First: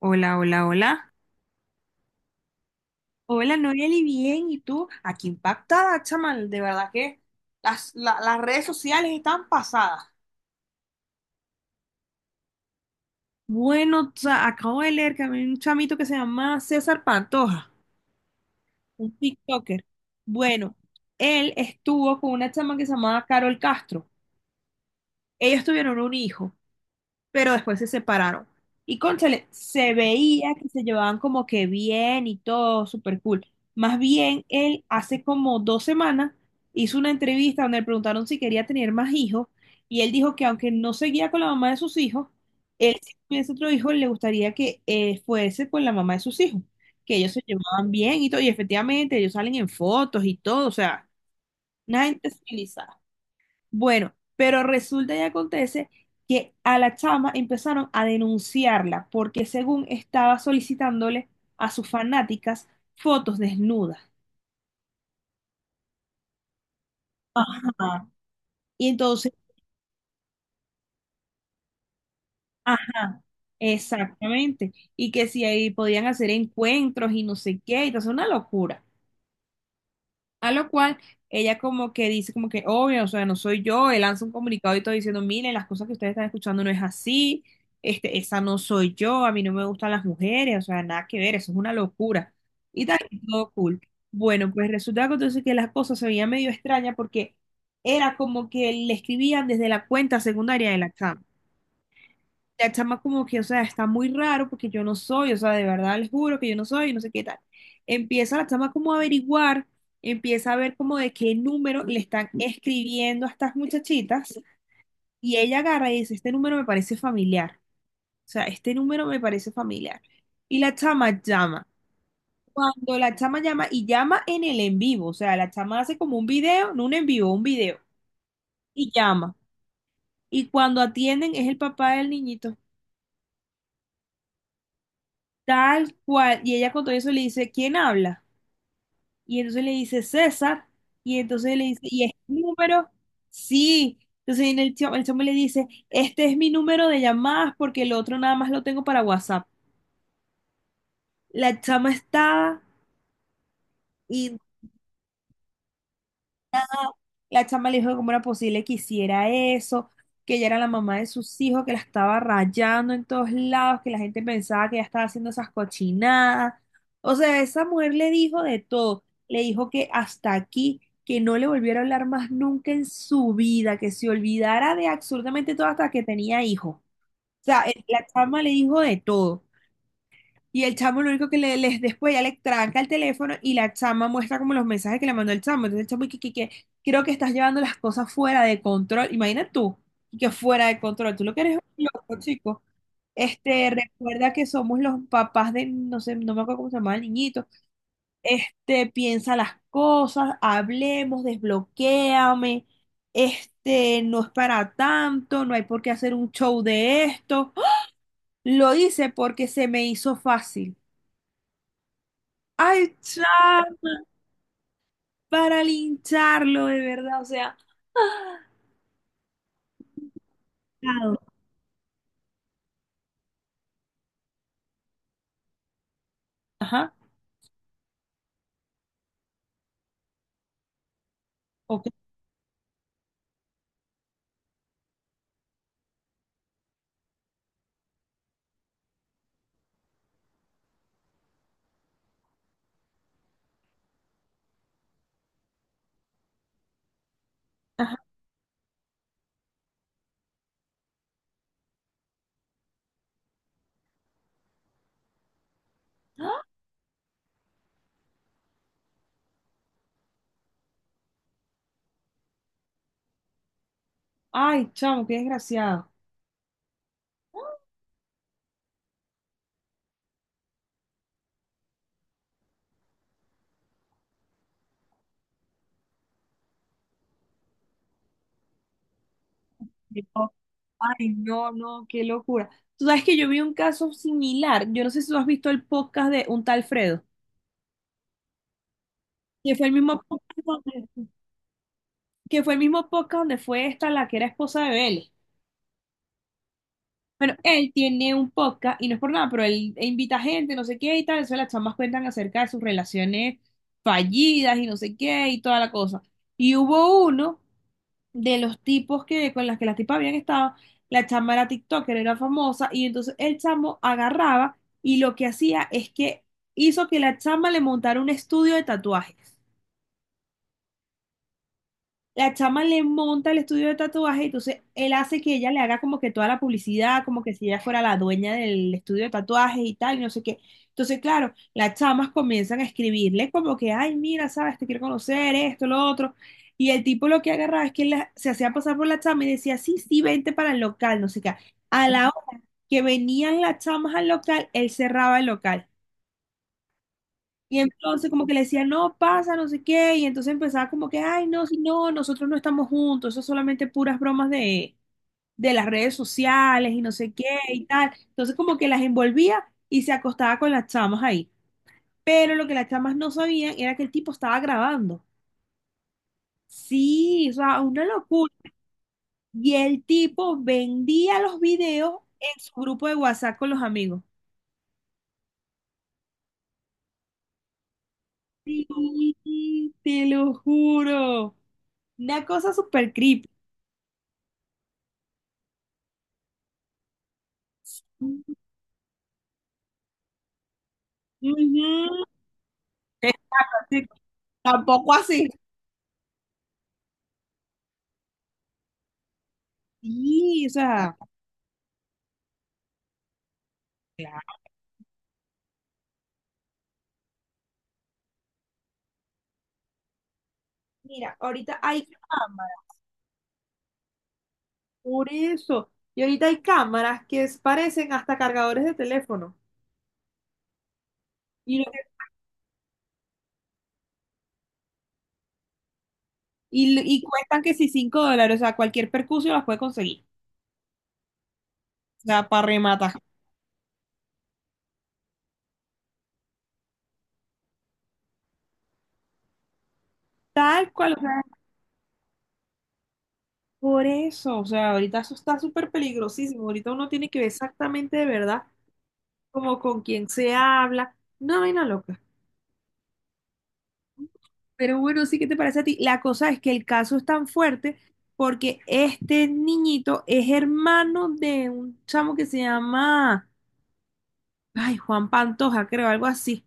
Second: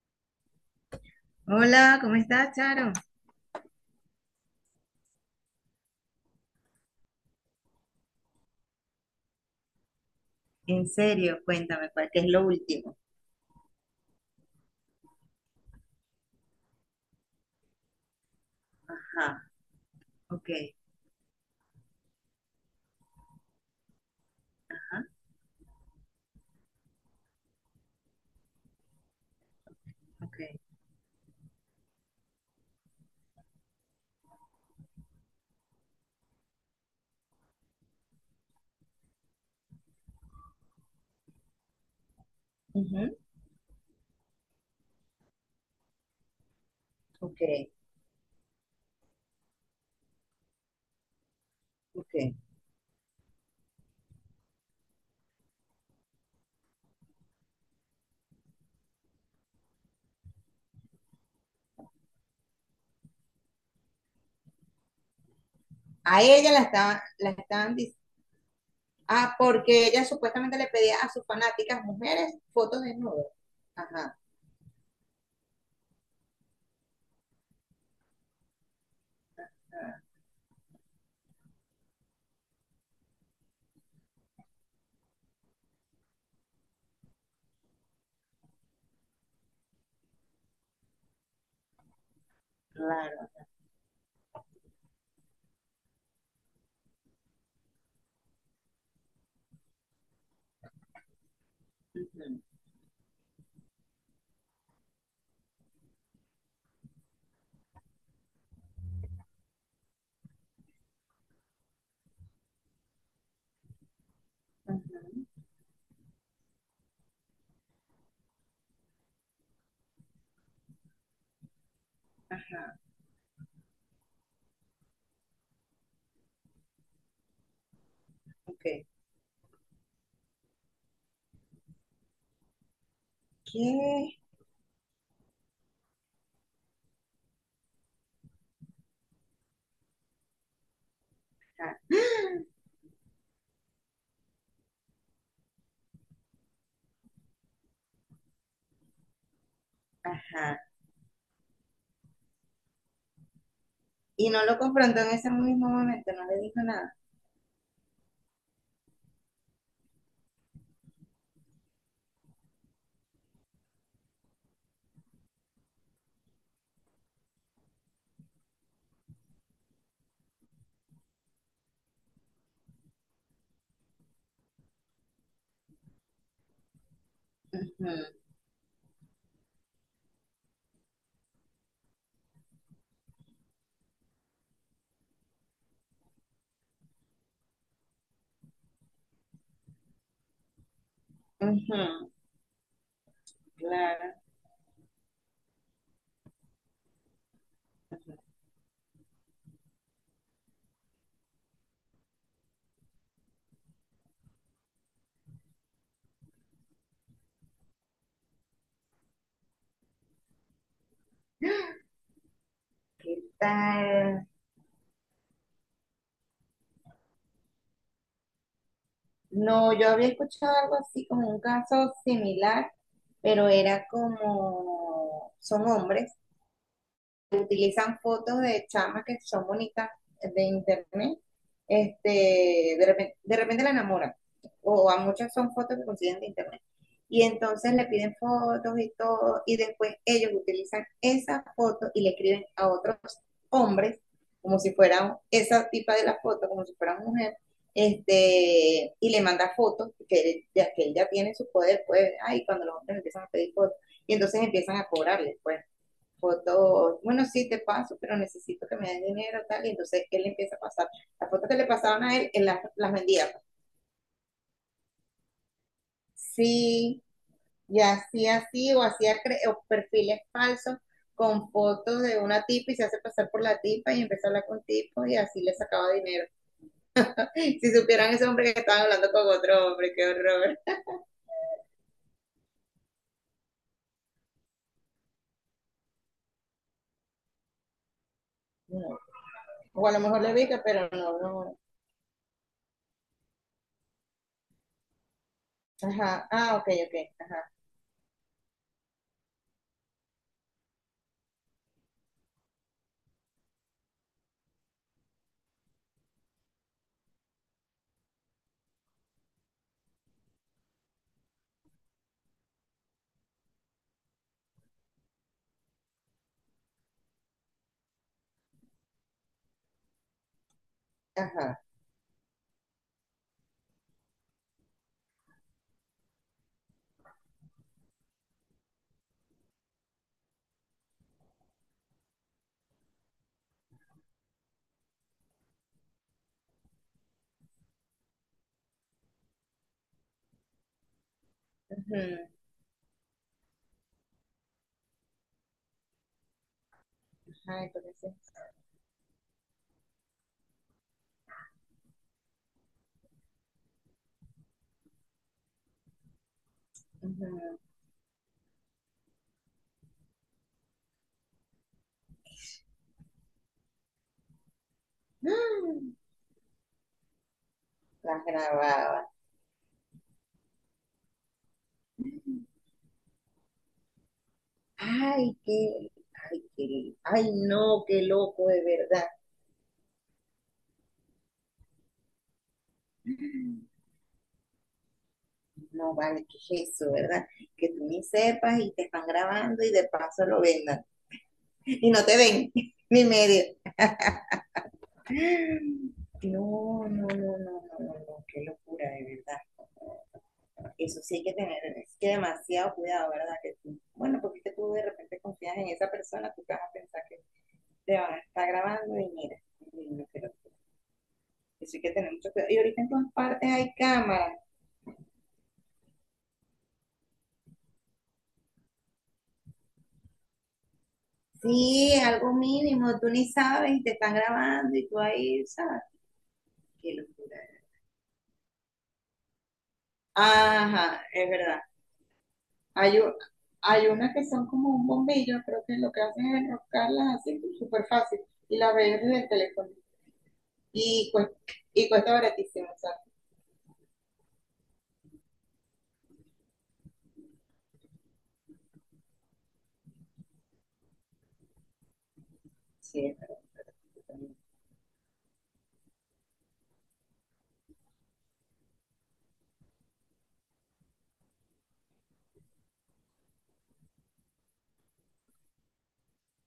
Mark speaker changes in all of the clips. Speaker 1: Hola, hola, hola.
Speaker 2: Hola, ¿cómo estás, Charo?
Speaker 1: Hola, Noeli, bien. ¿Y tú? Aquí impactada, chaval. De verdad que las redes sociales están pasadas.
Speaker 2: En serio, cuéntame, ¿cuál qué es lo último?
Speaker 1: Bueno, o sea, acabo de leer que había un chamito que se llama César Pantoja, un
Speaker 2: Ajá,
Speaker 1: TikToker.
Speaker 2: ok,
Speaker 1: Bueno, él estuvo con una chama que se llamaba Carol Castro. Ellos tuvieron un hijo, pero después se separaron. Y cónchale, se
Speaker 2: ok,
Speaker 1: veía que se llevaban como que bien y todo, súper cool. Más bien, él hace como 2 semanas hizo una entrevista donde le preguntaron si quería tener más hijos y él dijo que aunque no seguía con la mamá de sus hijos, él
Speaker 2: ujú,
Speaker 1: si tuviese otro hijo le gustaría que fuese con la mamá de sus hijos, que ellos
Speaker 2: ok,
Speaker 1: se llevaban bien y todo, y efectivamente ellos salen en fotos y todo, o sea, una gente
Speaker 2: ok.
Speaker 1: civilizada. Bueno, pero resulta y acontece que a la chama empezaron a denunciarla porque según estaba solicitándole a sus fanáticas fotos desnudas.
Speaker 2: A ella la estaban.
Speaker 1: Ajá. Y entonces,
Speaker 2: Ah, porque ella supuestamente le pedía a sus fanáticas mujeres fotos
Speaker 1: ajá,
Speaker 2: desnudas. Ajá,
Speaker 1: exactamente. Y que si ahí podían hacer encuentros y no sé qué, y entonces una locura. A lo cual ella como que dice como que, obvio, o sea, no soy yo, él lanza un comunicado y todo diciendo, miren, las cosas que ustedes están escuchando no es así, este, esa no soy yo, a mí no me gustan las mujeres, o sea, nada que ver, eso es una locura. Y tal, y
Speaker 2: claro.
Speaker 1: todo cool. Bueno, pues resulta que entonces que las cosas se veían medio extrañas porque era como que le escribían desde la cuenta secundaria de la
Speaker 2: Ujú,
Speaker 1: la chama como que, o sea, está muy raro porque yo no soy, o sea, de verdad les juro que yo no soy, no sé qué tal. Empieza la chama como a averiguar, empieza a ver como de qué número le están escribiendo a estas muchachitas y
Speaker 2: ujú.
Speaker 1: ella agarra y dice, este número me parece familiar, o sea, este número me parece familiar. Y la chama llama.
Speaker 2: Ajá,
Speaker 1: Cuando la chama llama y llama en el en vivo, o sea, la chama hace como un video, no un en vivo, un video,
Speaker 2: ok.
Speaker 1: y llama. Y cuando atienden es el papá del niñito.
Speaker 2: ¿Qué?
Speaker 1: Tal cual. Y ella con todo eso le dice, ¿quién habla? Y entonces le dice, César. Y entonces le
Speaker 2: Ajá,
Speaker 1: dice, ¿y es mi número? Sí. Entonces viene el chamo le dice, este es mi número de llamadas porque el otro nada más lo tengo para WhatsApp.
Speaker 2: ajá.
Speaker 1: La chama estaba
Speaker 2: Y
Speaker 1: y
Speaker 2: no lo confrontó en ese mismo momento, no le dijo nada.
Speaker 1: la chama le dijo que cómo era posible que hiciera eso, que ella era la mamá de sus hijos, que la estaba rayando en todos lados, que la gente pensaba que ella estaba haciendo esas cochinadas. O sea, esa mujer le dijo de todo. Le dijo que hasta aquí, que no le volviera a hablar más nunca en su vida, que se olvidara de absolutamente todo hasta que tenía hijo. O sea,
Speaker 2: Ujú,
Speaker 1: la chama le dijo de todo. Y el chamo lo único que le, les después ya le tranca el teléfono y la chama muestra como los mensajes que le mandó el chamo. Entonces el chamo y que, creo que estás llevando las cosas fuera de control. Imagina tú, y que fuera de control. Tú lo que eres es
Speaker 2: ujú,
Speaker 1: un loco, chico. Este,
Speaker 2: claro.
Speaker 1: recuerda que somos los papás de, no sé, no me acuerdo cómo se llama el niñito.
Speaker 2: Ujú.
Speaker 1: Este, piensa las cosas, hablemos, desbloquéame. Este, no es para tanto, no hay por qué hacer un show de esto. ¡Oh! Lo hice porque se me hizo fácil. Ay,
Speaker 2: ¿Qué
Speaker 1: ya,
Speaker 2: tal?
Speaker 1: para lincharlo, de verdad, o sea,
Speaker 2: No, yo había escuchado algo así
Speaker 1: claro,
Speaker 2: como un caso similar, pero era como, son hombres,
Speaker 1: ajá,
Speaker 2: utilizan fotos de chamas que son bonitas de internet,
Speaker 1: ok,
Speaker 2: de repente la enamoran, o a muchas son fotos que consiguen de internet. Y entonces le piden fotos y todo, y después ellos utilizan esas fotos y le escriben a otros hombres, como si fueran esa tipa de la foto, como si fueran mujer,
Speaker 1: ajá.
Speaker 2: y le manda fotos que él ya tiene su poder, pues, ay, cuando los hombres empiezan a pedir fotos, y entonces empiezan a cobrarle, pues fotos, bueno, sí te paso, pero necesito que me den dinero, tal, y entonces él empieza a pasar. Las fotos que le pasaban a él, él las vendía, pues.
Speaker 1: Ay, chamo, qué desgraciado.
Speaker 2: Sí, y hacía así, o perfiles falsos con fotos de una tipa y se hace pasar por la tipa y empezó a hablar con tipos y así le sacaba dinero. Si supieran ese hombre que estaba hablando con otro hombre,
Speaker 1: Yo,
Speaker 2: qué horror.
Speaker 1: ay, no, no, qué locura. Tú sabes que yo vi un caso similar. Yo no sé si tú has visto el podcast de un tal Fredo,
Speaker 2: No.
Speaker 1: que fue el
Speaker 2: O a lo
Speaker 1: mismo
Speaker 2: mejor le
Speaker 1: podcast
Speaker 2: ubica,
Speaker 1: donde,
Speaker 2: pero no, no.
Speaker 1: que fue el mismo podcast donde fue esta la que era esposa de Vélez.
Speaker 2: Ajá, ah, ok, ok,
Speaker 1: Bueno,
Speaker 2: ajá,
Speaker 1: él tiene un podcast y no es por nada, pero él invita gente, no sé qué y tal. Entonces las chamas cuentan acerca de sus relaciones fallidas y no sé qué y toda la cosa. Y hubo uno de los tipos que con las tipas habían estado, la chama era TikToker, era famosa y entonces el chamo agarraba y lo que hacía es que hizo que la chama le montara un estudio de tatuajes.
Speaker 2: ajá.
Speaker 1: La chama le monta el estudio de tatuaje, entonces él hace que ella le haga como que toda la publicidad, como que si ella fuera la dueña del estudio de tatuajes y tal, y no sé qué. Entonces, claro, las chamas comienzan a escribirle como que, ay, mira, sabes, te quiero conocer, esto, lo otro. Y el tipo lo que agarraba es que se hacía pasar por la chama y decía, sí, sí, vente para el local, no sé qué. A la
Speaker 2: Ujú.
Speaker 1: hora que venían las chamas al local, él cerraba el local. Y
Speaker 2: Ajá,
Speaker 1: entonces
Speaker 2: entonces,
Speaker 1: como que
Speaker 2: sí.
Speaker 1: le decía, no pasa, no sé qué, y entonces empezaba como que, ay, no, si no, nosotros no estamos juntos, eso es solamente puras bromas de las redes sociales y no sé qué
Speaker 2: Ujú.
Speaker 1: y tal. Entonces como que las envolvía y se acostaba con las chamas ahí. Pero lo que las chamas no sabían era que el tipo estaba grabando.
Speaker 2: Ah,
Speaker 1: Sí, o sea, una
Speaker 2: las
Speaker 1: locura.
Speaker 2: grababa.
Speaker 1: Y el tipo vendía los videos en su grupo de WhatsApp con los amigos.
Speaker 2: Ay, qué, ay, qué, ay, no, qué loco de
Speaker 1: Sí,
Speaker 2: verdad.
Speaker 1: te lo juro. Una cosa súper creepy.
Speaker 2: No vale, qué es eso, ¿verdad? Que tú ni sepas y te están grabando y de paso lo vendan. Y no
Speaker 1: Ujú,
Speaker 2: te ven, ni medio.
Speaker 1: sí, tampoco así.
Speaker 2: No, no, no, no, no, no, no, qué locura, de verdad.
Speaker 1: Sí, o sea,
Speaker 2: Eso sí hay que tener, es que demasiado cuidado, ¿verdad? Que tú, bueno,
Speaker 1: claro,
Speaker 2: porque es que tú de repente confías en esa persona, tú te vas a pensar que te van a estar grabando y mira, y no, pero
Speaker 1: mira, ahorita
Speaker 2: eso hay
Speaker 1: hay
Speaker 2: que tener mucho cuidado. Y
Speaker 1: cámaras,
Speaker 2: ahorita en todas partes hay cámaras.
Speaker 1: por eso. Y ahorita hay cámaras que parecen hasta cargadores de teléfono. Y, lo
Speaker 2: Sí,
Speaker 1: que-
Speaker 2: es algo mínimo, tú ni sabes y te están grabando y tú ahí, ¿sabes?
Speaker 1: y,
Speaker 2: Qué
Speaker 1: y
Speaker 2: locura.
Speaker 1: cuestan que si $5, o sea, cualquier percusión las puede conseguir.
Speaker 2: Ajá, es verdad.
Speaker 1: O sea, para rematar.
Speaker 2: Hay, u- hay unas que son como un bombillo, creo que lo que hacen es enroscarlas así súper fácil y las ves desde el teléfono.
Speaker 1: Tal cual, o
Speaker 2: Y,
Speaker 1: sea,
Speaker 2: cuesta, y cuesta baratísimo, sabes.
Speaker 1: por eso. O sea, ahorita eso está súper peligrosísimo. Ahorita uno tiene que ver exactamente de verdad como con quién se habla. No, vaina loca.
Speaker 2: Sí, es verdad, es verdad.
Speaker 1: Pero bueno, sí, ¿qué te parece a ti? La cosa es que el caso es tan fuerte porque este niñito es hermano de un chamo que se llama, ay, Juan Pantoja, creo, algo así,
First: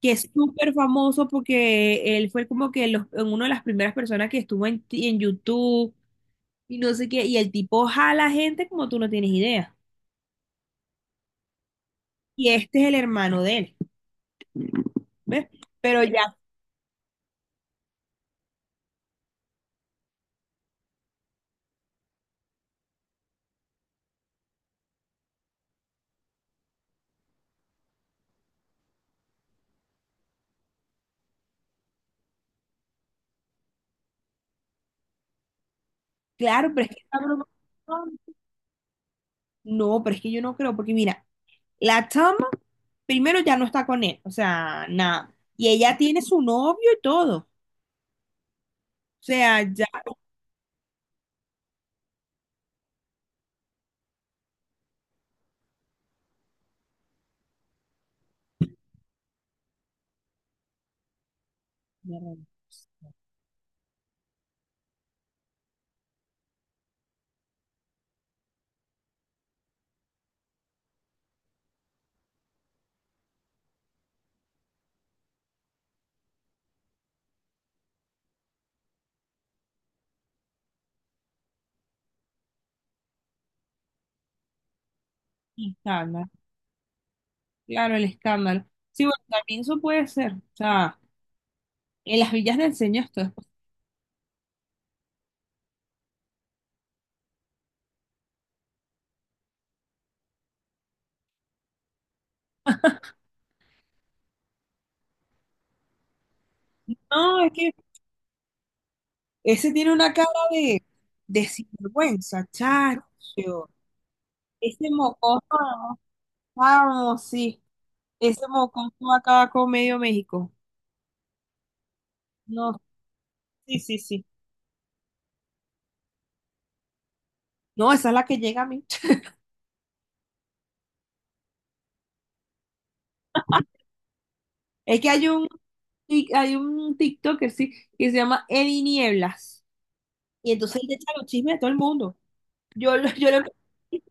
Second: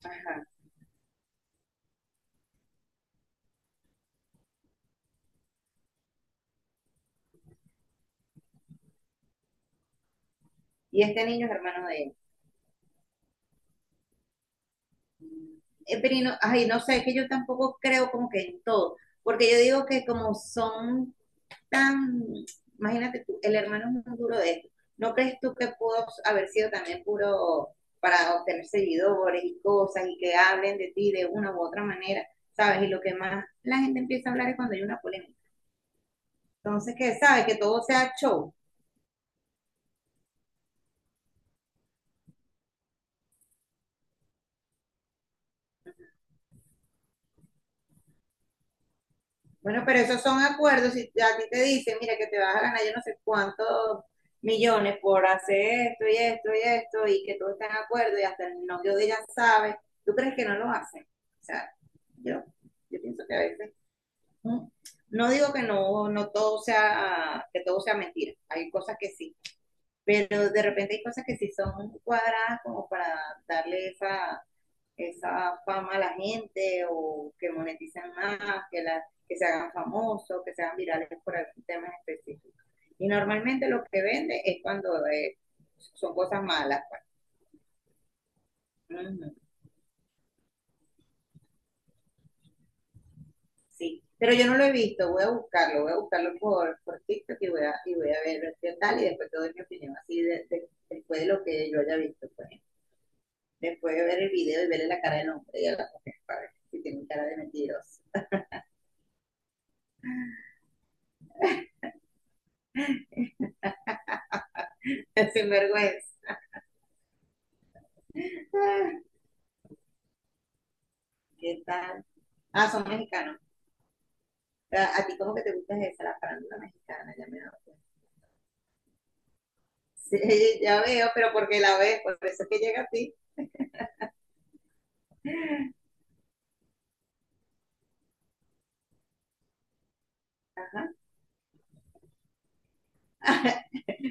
Speaker 1: que es
Speaker 2: Ajá.
Speaker 1: súper famoso porque él fue como que los, en una de las primeras personas que estuvo en, en YouTube y no sé qué, y el tipo jala gente como tú no tienes idea.
Speaker 2: Y este niño es hermano de él.
Speaker 1: Y este es el hermano de él, ¿ves?
Speaker 2: Mm.
Speaker 1: Pero
Speaker 2: Pero y no,
Speaker 1: ya,
Speaker 2: ay, no sé, es que yo tampoco creo como que en todo, porque yo digo que como son tan, imagínate tú, el hermano es muy duro de esto. ¿No crees tú que pudo haber sido también puro para obtener seguidores y cosas y que hablen de ti de una u otra manera, ¿sabes? Y lo que más la gente empieza a hablar es cuando hay una polémica.
Speaker 1: claro, pero es
Speaker 2: Entonces,
Speaker 1: que
Speaker 2: que,
Speaker 1: esta
Speaker 2: ¿sabes? Que todo sea show.
Speaker 1: no, pero es que yo no creo, porque mira, la chama primero ya no está con él, o sea, nada. Y ella tiene su novio y todo. O sea,
Speaker 2: Bueno,
Speaker 1: ya.
Speaker 2: pero esos son acuerdos. Si a ti te dicen, mira, que te vas a ganar yo no sé cuántos millones por hacer esto y esto y esto, y que todos estén de acuerdo y hasta el novio de ella sabe, ¿tú crees que no lo hacen? O sea,
Speaker 1: Sí,
Speaker 2: yo, yo pienso que a veces, ¿no? No digo que no, no todo sea, que todo sea mentira, hay cosas que sí, pero de repente hay cosas que sí son cuadradas como para darle esa, esa fama a la gente o que moneticen más, que, la, que se hagan famosos, que se hagan virales por algún tema específico. Y normalmente lo que vende es cuando son
Speaker 1: escándalo,
Speaker 2: cosas malas, pues.
Speaker 1: claro, el escándalo.
Speaker 2: Uh
Speaker 1: Sí, bueno,
Speaker 2: -huh,
Speaker 1: también eso puede ser. O sea, en las villas del señor esto después.
Speaker 2: sí, pero yo no lo he visto, voy a buscarlo por TikTok y voy a ver qué tal y después te doy mi opinión, así después de lo que yo haya visto, pues. Después de ver el video y verle la cara del hombre y a la mujer, para ver si tiene cara de
Speaker 1: No, es que
Speaker 2: mentiroso.
Speaker 1: ese tiene una cara de sinvergüenza, chacho. Ese mocoso,
Speaker 2: Sin vergüenza.
Speaker 1: vamos, sí. Ese mocoso
Speaker 2: Ah,
Speaker 1: acaba con medio México.
Speaker 2: ¿qué tal? Ah,
Speaker 1: No,
Speaker 2: son mexicanos.
Speaker 1: sí, sí, sí.
Speaker 2: A ti como que te gusta esa, la farándula mexicana, ya me doy cuenta.
Speaker 1: No, esa es la que llega a mí.
Speaker 2: Sí, ya veo, pero porque la ves, por eso es que llega a ti.
Speaker 1: Es que hay un, hay un TikToker, sí, que se llama Eddie Nieblas. Y entonces
Speaker 2: Ajá.
Speaker 1: él le echa los chismes a todo el mundo. Yo, lo- yo lo-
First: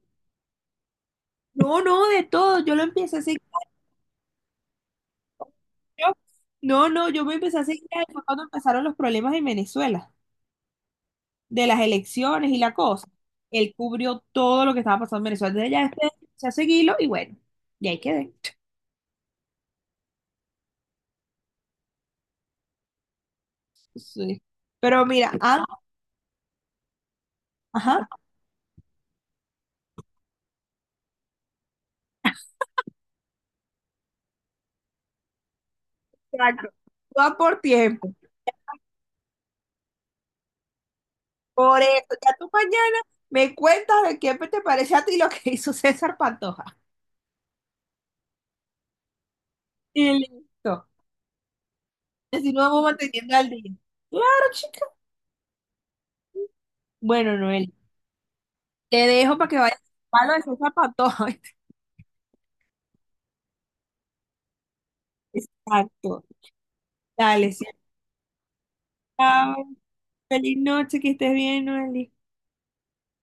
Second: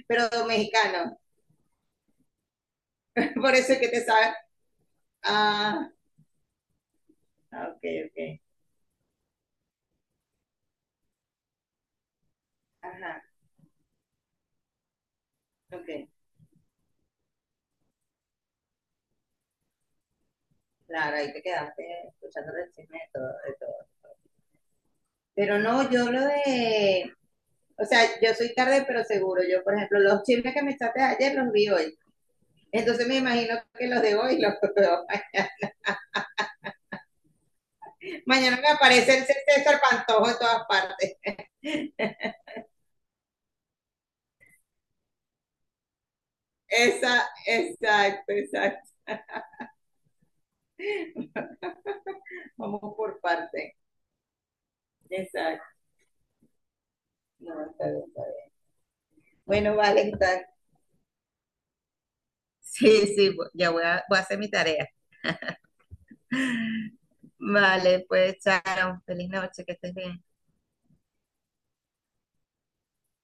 Speaker 2: Pero mexicano,
Speaker 1: no, no, de todo. Yo lo empecé a seguir.
Speaker 2: por eso es que te sabes. Ah,
Speaker 1: Yo- no, no, yo me empecé a
Speaker 2: ok,
Speaker 1: seguir a él
Speaker 2: ok.
Speaker 1: fue cuando empezaron los problemas en Venezuela, de las elecciones y la cosa.
Speaker 2: Ajá,
Speaker 1: Él cubrió todo lo que estaba pasando en Venezuela. Entonces ya
Speaker 2: ok.
Speaker 1: después empecé a seguirlo y bueno, y ahí quedé.
Speaker 2: Claro, ahí te quedaste escuchando el chisme de todo, de todo.
Speaker 1: Sí. Pero mira,
Speaker 2: Pero
Speaker 1: ah,
Speaker 2: no, o sea,
Speaker 1: ajá,
Speaker 2: yo soy tarde, pero seguro. Yo, por ejemplo, los chismes que me echaste ayer los vi hoy. Entonces me imagino que los de hoy los veo mañana.
Speaker 1: exacto. Va por tiempo.
Speaker 2: Mañana me aparece el César Pantojo en todas partes.
Speaker 1: Por eso, ya tú mañana me cuentas de qué te parece a ti lo que hizo César Pantoja.
Speaker 2: Esa, exacto, exacto.
Speaker 1: Y listo. Así nos
Speaker 2: Vamos
Speaker 1: vamos
Speaker 2: por
Speaker 1: manteniendo al día.
Speaker 2: parte.
Speaker 1: Claro, chica.
Speaker 2: Exacto.
Speaker 1: Bueno,
Speaker 2: No,
Speaker 1: Noel,
Speaker 2: está bien, está bien.
Speaker 1: te dejo para que
Speaker 2: Bueno,
Speaker 1: vayas
Speaker 2: vale,
Speaker 1: a lo de
Speaker 2: está.
Speaker 1: César Pantoja.
Speaker 2: Sí, sí, ya voy a hacer mi tarea.
Speaker 1: Exacto. Dale, si
Speaker 2: Vale, pues, chao. Feliz
Speaker 1: acabas.
Speaker 2: noche, que estés bien.
Speaker 1: Feliz noche, que estés bien, Noel.